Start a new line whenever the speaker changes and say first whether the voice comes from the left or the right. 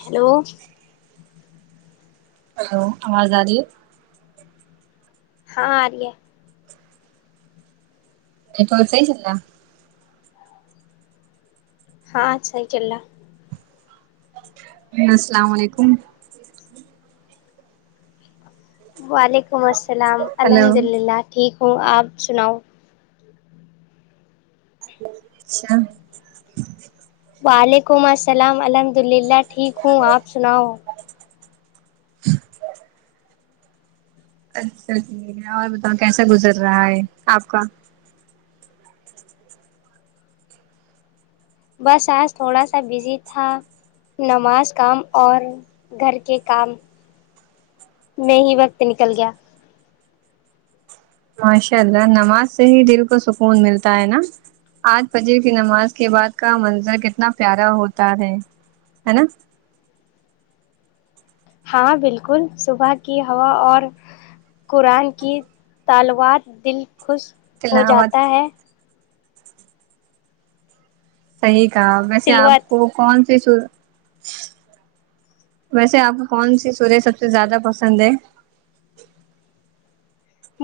left: hello
right: hello آواز آ رہی ہے
left: ہاں آ رہی ہے
right: نیٹ ورک صحیح چل را
left: ہاں اچھا ہی چلرا
right: ہیلو السلام علیکم
left: وعلیکم السلام
right: ہلو
left: الحمد للہ ٹھیک ہوں آپ سناؤ
right: اچھا
left: وعلیکم السلام الحمد اللہ ٹھیک ہوں آپ سناؤ
right: اچھا ٹھیک ہے اور بتاؤ کیسا گزر رہا ہے آپ کا
left: بس آج تھوڑا سا بزی تھا نماز کام اور گھر کے کام میں ہی وقت نکل گیا
right: ماشاء اللہ نماز سے ہی دل کو سکون ملتا ہے نا آج فجر کی نماز کے بعد کا منظر کتنا پیارا ہوتا ہے ہے نا
left: ہاں بالکل صبح کی ہوا اور قرآن کی تلاوت دل خوش ہو
right: تلاوت
left: جاتا ہے
right: صحیح کہ ویسے آپ
left: تلوت
right: کو کونسے ویسے آپ کو کون سی سوریں سب سے زیادہ پسند ہے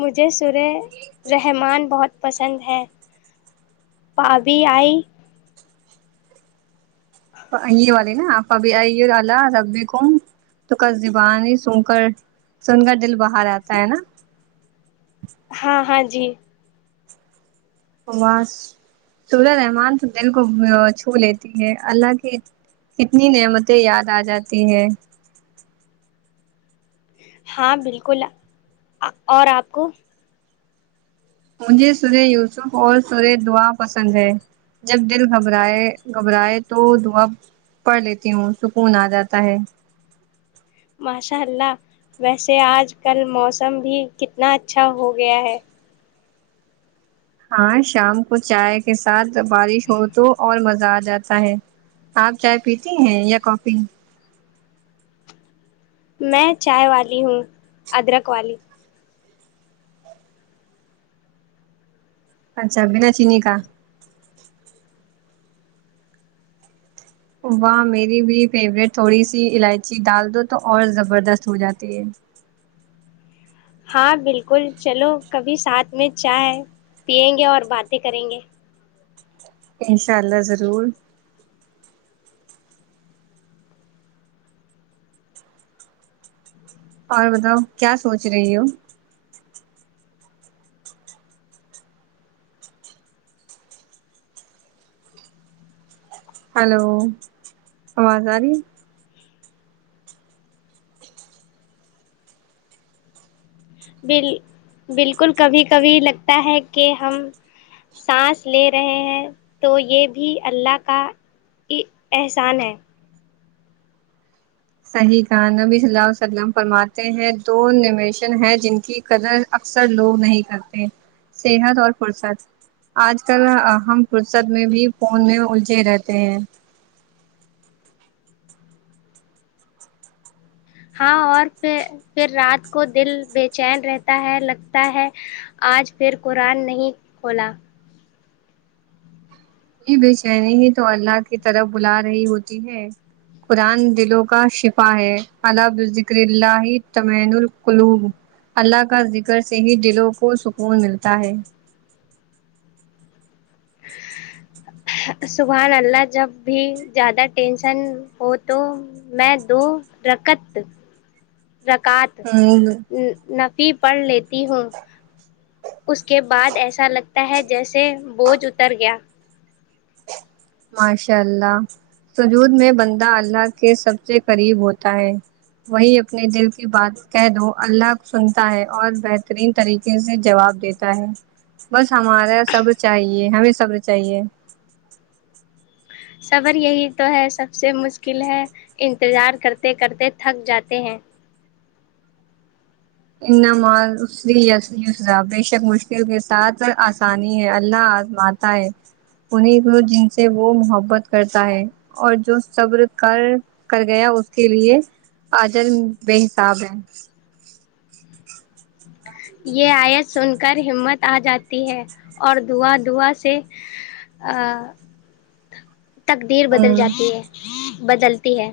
left: مجھے سرہ رحمان بہت پسند ہیں بھابھی آئی
right: یہ والی فبأي آلاء ربكما تكذبان یہ سن کر سن کا دل بھار آتا ہے نا
left: ہاں ہاں جی
right: باس سره رحمان تو دل کو چھو لیتی ہے اللہ کی کتنی نعمتیں یاد آ جاتی ہے
left: ہاں بالکل اور آپ کو
right: مجھے سورہ یوسف اور سورۂ دعا پسند ہے جب دل گھبرائے گھبرائے تو دعا پڑھ لیتی ہوں سکون آ جاتا ہے
left: ماشاء اللہ ویسے آج کل موسم بھی کتنا اچھا ہو گیا ہے
right: ہاں شام کو چائے کے ساتھ بارش ہو تو اور مزہ آ جاتا ہے آپ چائے پیتی ہیں یا کافی
left: میں چائے والی ہوں ادرک والی
right: اچھا بنا چینی کا واہ میری بھی فیوریٹ تھوڑی سی الائچی ڈال دو تو اور زبردست ہو جاتی ہے
left: ہاں بالکل چلو کبھی ساتھ میں چائے پیئیں گے اور باتیں کریں گے
right: انشاء اللہ ضرور اور بتاؤ کیا سوچ رہی ہو ہلو آواز آ رہی
left: بل بالکل کبھی کبھی لگتا ہے کہ ہم سانس لے رہے ہیں تو یہ بھی اللہ کا احسان ہے
right: صحیح کہ نبی صلی اللہ علیہ وسلم فرماتے ہیں دو نشن ہیں جن کی قدر اکثر لوگ نہیں کرتے صحت اور فرصت آج کل ہم فرصت میں بھی فون میں الجے رہتے ہیں
left: ہاں اور پھر پھر رات کو دل بے چین رہتا ہے لگتا ہے آج پھر قرآن نہیں کھولا
right: یہ بے چینی ہی تو اللہ کی طرف بلا رہی ہوتی ہے قرآن دلوں کا شفا ہے علہ ب ذکر اللہ تمین القلوم اللہ کا ذکر سے ہی دلوں کو سکون ملتا ہے
left: سبحان اللہ جب بھی زیادہ ٹینشن ہو تو میں دو رکت رکعات
right: ہے
left: نفی پڑھ لیتی ہوں اس کے بعد ایسا لگتا ہے جیسے بوجھ اتر گیا
right: ماشاء اللہ سجود میں بندہ اللہ کے سب سے قریب ہوتا ہے وہی اپنے دل کی بات کہہ دو اللہ کو سنتا ہے اور بہترین طریقے سے جواب دیتا تاہے بس ہمارا سب چاہیے ہمیں صبر چاہیے
left: صر یہی تو ہے سب سے مشکل ہے انتظار کرتے کرتے تھک جاتے ہیں
right: ان مع العسر یسرا بے شک مشکل کے ساتھ اسانی ہے اللہ ازماتا ہے تا ہے انیں جن سے وہ محبت کرتا ہے اور جو سبر کار کر گیا اس کے لیے آجر بے حساب ہے
left: یہ آیت سن کر ہمت آ جاتی ہے اور دعا دعا سے تقدیر بدل
right: ہوں
left: جاتی ہے بدلتی ہے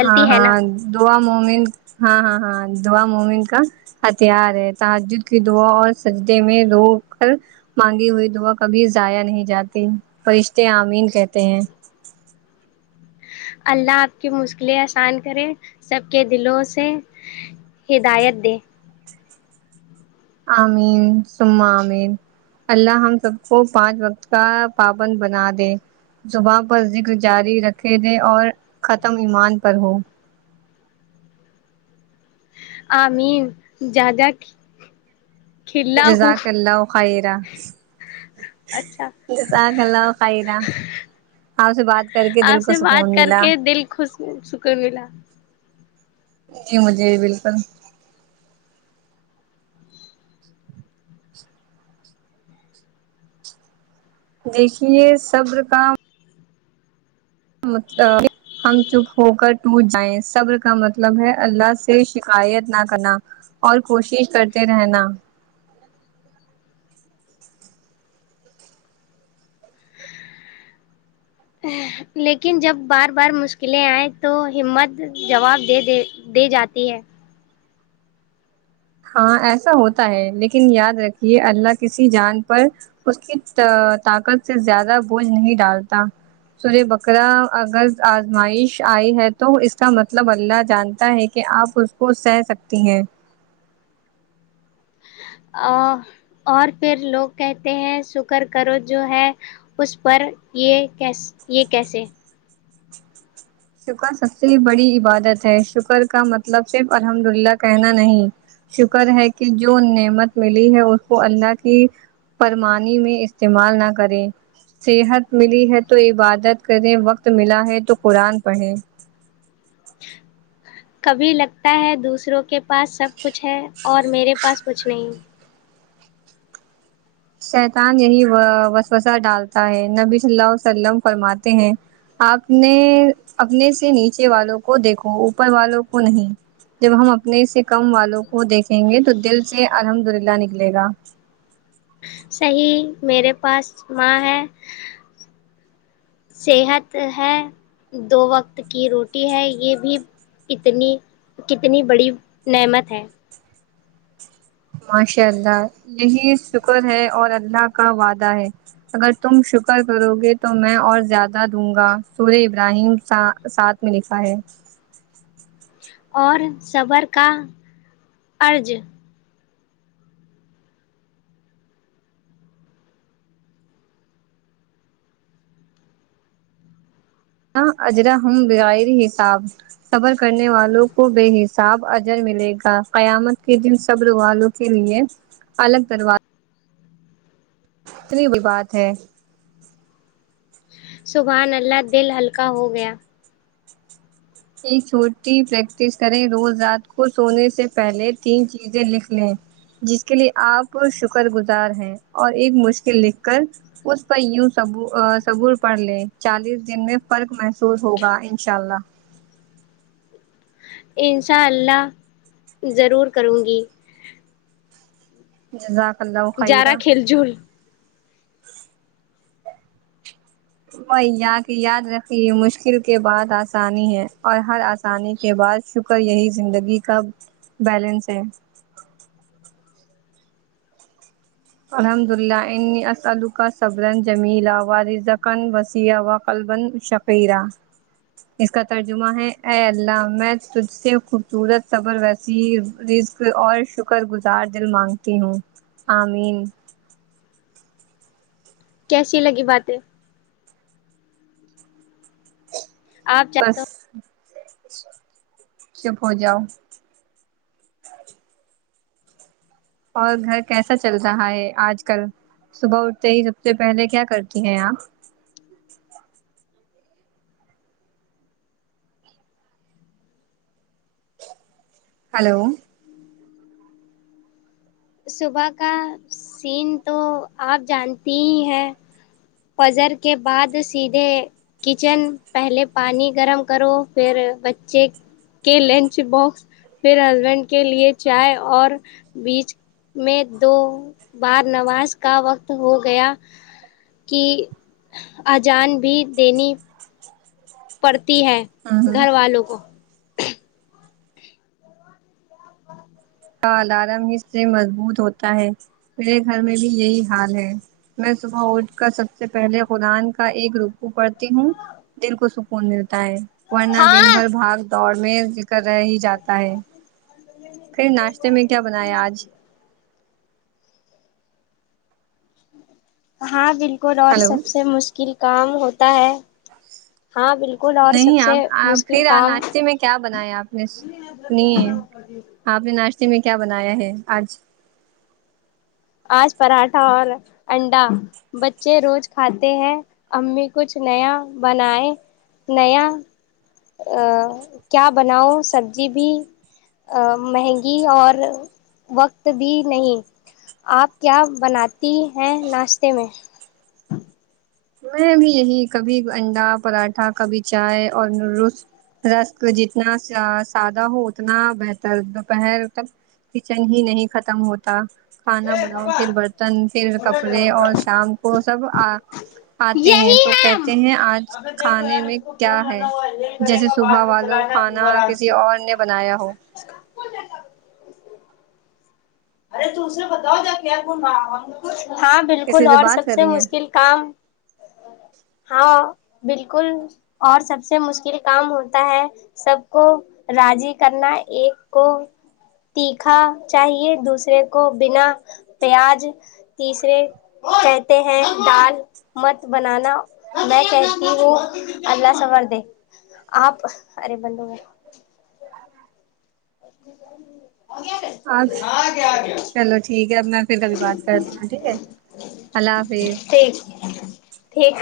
right: ہاں
left: ہے
right: ہاں
left: نا
right: دعا مومن ہاں ہاں ہاں دعا مومن کا ہتھیار ہے تہاجد کی دعا اور سجدے میں رو کر مانگی ہوئی دعا کبھی ضائع نہیں جاتی فرشتے آمین کہتے ہیں
left: اللہ آپ کی مشکلیں آسان کرے سب کے دلوں سے یہ ہدائت دے
right: امین سم امین اللہ ہم سب کو پانچ وقت کا پابند بنا دے زباں پر ذکر جاری رکھے دے اور ختم ایمان پر ہو
left: آمین جا جا کی
right: جزاک اللہ ھوخیرہ
left: اچھا
right: اللہ خیرہ آپ سے بات کر کے
left: آپ
right: دل کو
left: سے بات
right: سکون
left: کر
right: ملا
left: کے دل خوش سکون ملا
right: جی مجھے بالکل دیکھیے صبر کام مطلب [unintelligible] ہم چپ ہو کر ٹوٹ جائیں صبر کا مطلب ہے اللہ سے شکایت نہ کرنا اور کوشش کرتے رہنا
left: لیکن جب بار بار مشکلیں آئے تو ہمت جواب دے دے دے جاتی ہے
right: ہاں ایسا ہوتا ہے لیکن یاد رکھیے اللہ کسی جان پر اس کی طا طاقت سے زیادہ بوجھ نہیں ڈالتا سورہ بقرہ اگر آزمائش آئی ہے تو اس کا مطلب اللہ جانتا ہے کہ کہ آپ اس کو سہہ سکتی ہیں
left: ا اور پھر لوگ کہتے ہیں شکر کرو جو ہے اس پر یہ کیس یہ کیسے
right: شکر سب سے بڑی عبادت ہے شکر کا مطلب صرف الحمد للہ کہنا نہیں شکر ہے کہ جو نعمت ملی ہے اس کو اللہ کی پرمانی میں استعمال نہ کریں صحت ملی ہے تو عبادت کریں وقت ملا ہے تو قرآن پڑھیں
left: کبھی لگتا ہے دوسروں کے پاس سب کچھ ہے اور میرے پاس کچھ نہیں
right: شیطان یہی و وسوس ڈالتا ہے نبی صلی اللہ علیہ وسلم فرماتے ہیں آپ نے ے اپنے سے نیچے والوں کو دیکھو اوپر والوں کو نہیں جب ہم اپنے سے کم والوں کو دیکھیں گے تو دل سے الحمد للہ نکلے گا
left: صحیح میرے پاس ماں ہے صحت ہے دو وقت کی روٹی ہے یہ بھی اتنی کتنی بڑی نعمت ہے
right: ماشاء اللہ یہی شکر ہے اور اللہ کا وعدہ ہے اگر تم شکر کرو گے تو میں اور زیادہ دوں گا سورہ ابراہیم ساتھ میں لکھا ہے
left: اور صبر کا اجر
right: اجرا [unintelligible] حساب صبر کرنے والوں کو بے حساب اجر ملے گا قیامت کے دن صبر والوں کے لیے الگ دروار اتنی ہی بات ہے
left: سبحان اللہ دل ہلکا ہو گیا
right: ایک چھوٹی پریکٹس کریں روز رات کو سونے سے پہلے تین چیزیں لکھ لیں جس کے لیے آپ شکر گزار ہیں اور ایک مشکل لکھ کر اس پر یو صبور پڑھ لیں چالیس دن میں فرق محسوس ہوگا انشاء اللہ
left: ان شاء اللہ ضرور کروں گی
right: جزاک اللہ خیرہ
left: [unintelligible]
right: وہی یاد رکھیے مشکل کے بعد آسانی ہے اور ہر آسانی کے بعد شک پر یہی زندگی کا بیلنس ہے الحمد للہ انی اسلالو کا سبرن جمیلہ و رضکن وسیع و قلب ش [unintelligible] اس کا ترجمہ ہے اے اللہ میں تجھ سے خوبصورت صبر وسیع رزق اور شکر گزار دل مانگتی ہوں آمین
left: کیسی لگی باتیں آپ
right: بس
left: چاہتے
right: چپ ہو جاؤ اور گھر کیسا چل رہا ہے آج کل صبح اٹھتے ہی سب سے پہلے کیا کرتی ہیں آپ ہلو
left: صبح کا سین تو آپ جانتی ہی ہیں فجر کے بعد سیدھے کچن پہلے پانی گرم کرو پھر بچے کے لنچ باکس پھر ہسبینڈ کے لیے چائے اور بیچ میں دو بار نواز کا وقت ہو گیا کی اجان بھی دینی پڑتی ہے
right: ہ ہ
left: گھر والوں کو
right: کا الارم ہی سے مضبوط ہوتا ہے میرے گھر میں بھی یہی حال ہے میں صبح اٹھ کر سب سے پہلے قرآن کا ایک رکوع پڑتی ہوں دل کو سکون ملتا ہے ورنہ دن
left: ہاں
right: بھر بھگ دوڑنے کر رہ ہی جاتا ہے پھر
left: کوئی
right: ناشتے
left: بات
right: میں
left: نہیں
right: کیا
left: سام میں
right: بنایا
left: آتی
right: آج
left: ہے ہاں بالکل اور
right: ہلو
left: سب سے مشل کیل کام ہوتا ہے ہاں بالکل اور سب
right: نہیں اپ
left: سے
right: آپ
left: مشکل
right: پھر ا
left: کام
right: ناشتے میں کیا بنایا آپ نے سنیے آپ نے ناشتے میں کیا بنایا ہے آج
left: آج پراٹھا اور انڈا بچے روز کھاتے ہیں امی کچھ نیا بنائے نیا ا کیا بناؤ سبزی بھی مہنگی اور وقت بھی نہیں آپ کیا بناتی ہیں ناشتے میں
right: میں بھی یہی کبھی انڈا پراٹھا کبھی چائے اور نوڈولس رسک جتنا سا سادہ ہو اتنا بہتر دوپہر تک کچن ہی نہیں ختم ہوتا کھانا بناؤ پھر برتن پھر کپڑے اور شام کو سب آتے ہیں
left: یہی
right: تو
left: ہم
right: کہتے ہیں آج
left: ابھی دیکھ لو
right: کھانے
left: یار
right: میں
left: اس کو
right: کیا
left: فون
right: ہے
left: کرنا ہوا یہ کرے
right: جیسے
left: گا بعد
right: صبح
left: میں
right: والو
left: چلانا تم
right: کھانا
left: آرام
right: کسی
left: سے
right: اور نے بنایا ہو
left: [unintelligible] ارے تو اس سے بتاؤ جا کے یار کیا ہاں بالکل
right: کسی
left: اور
right: بات
left: سب
right: کر
left: سے
right: رہی ہیں
left: مشکل کام ہاں بالکل اور سب سے مشکل کام ہوتا ہے سب کو راضی کرنا ایک کو تیکھا چاہیے دوسر دوسرے کو بنا پیاز تیسرے کہتے ہیں دال مت بنانا میں کہتی ہوں اللہ صبر دے آپ ارے بندو گ گیا
right: آج
left: ہاں کیا آ گیا
right: چلو ٹھیک ہے اب میں پھر کبھی بات کرتی ہوں ٹھیک ہے اللہ حافظ
left: ٹیسٹی ہے ٹھیک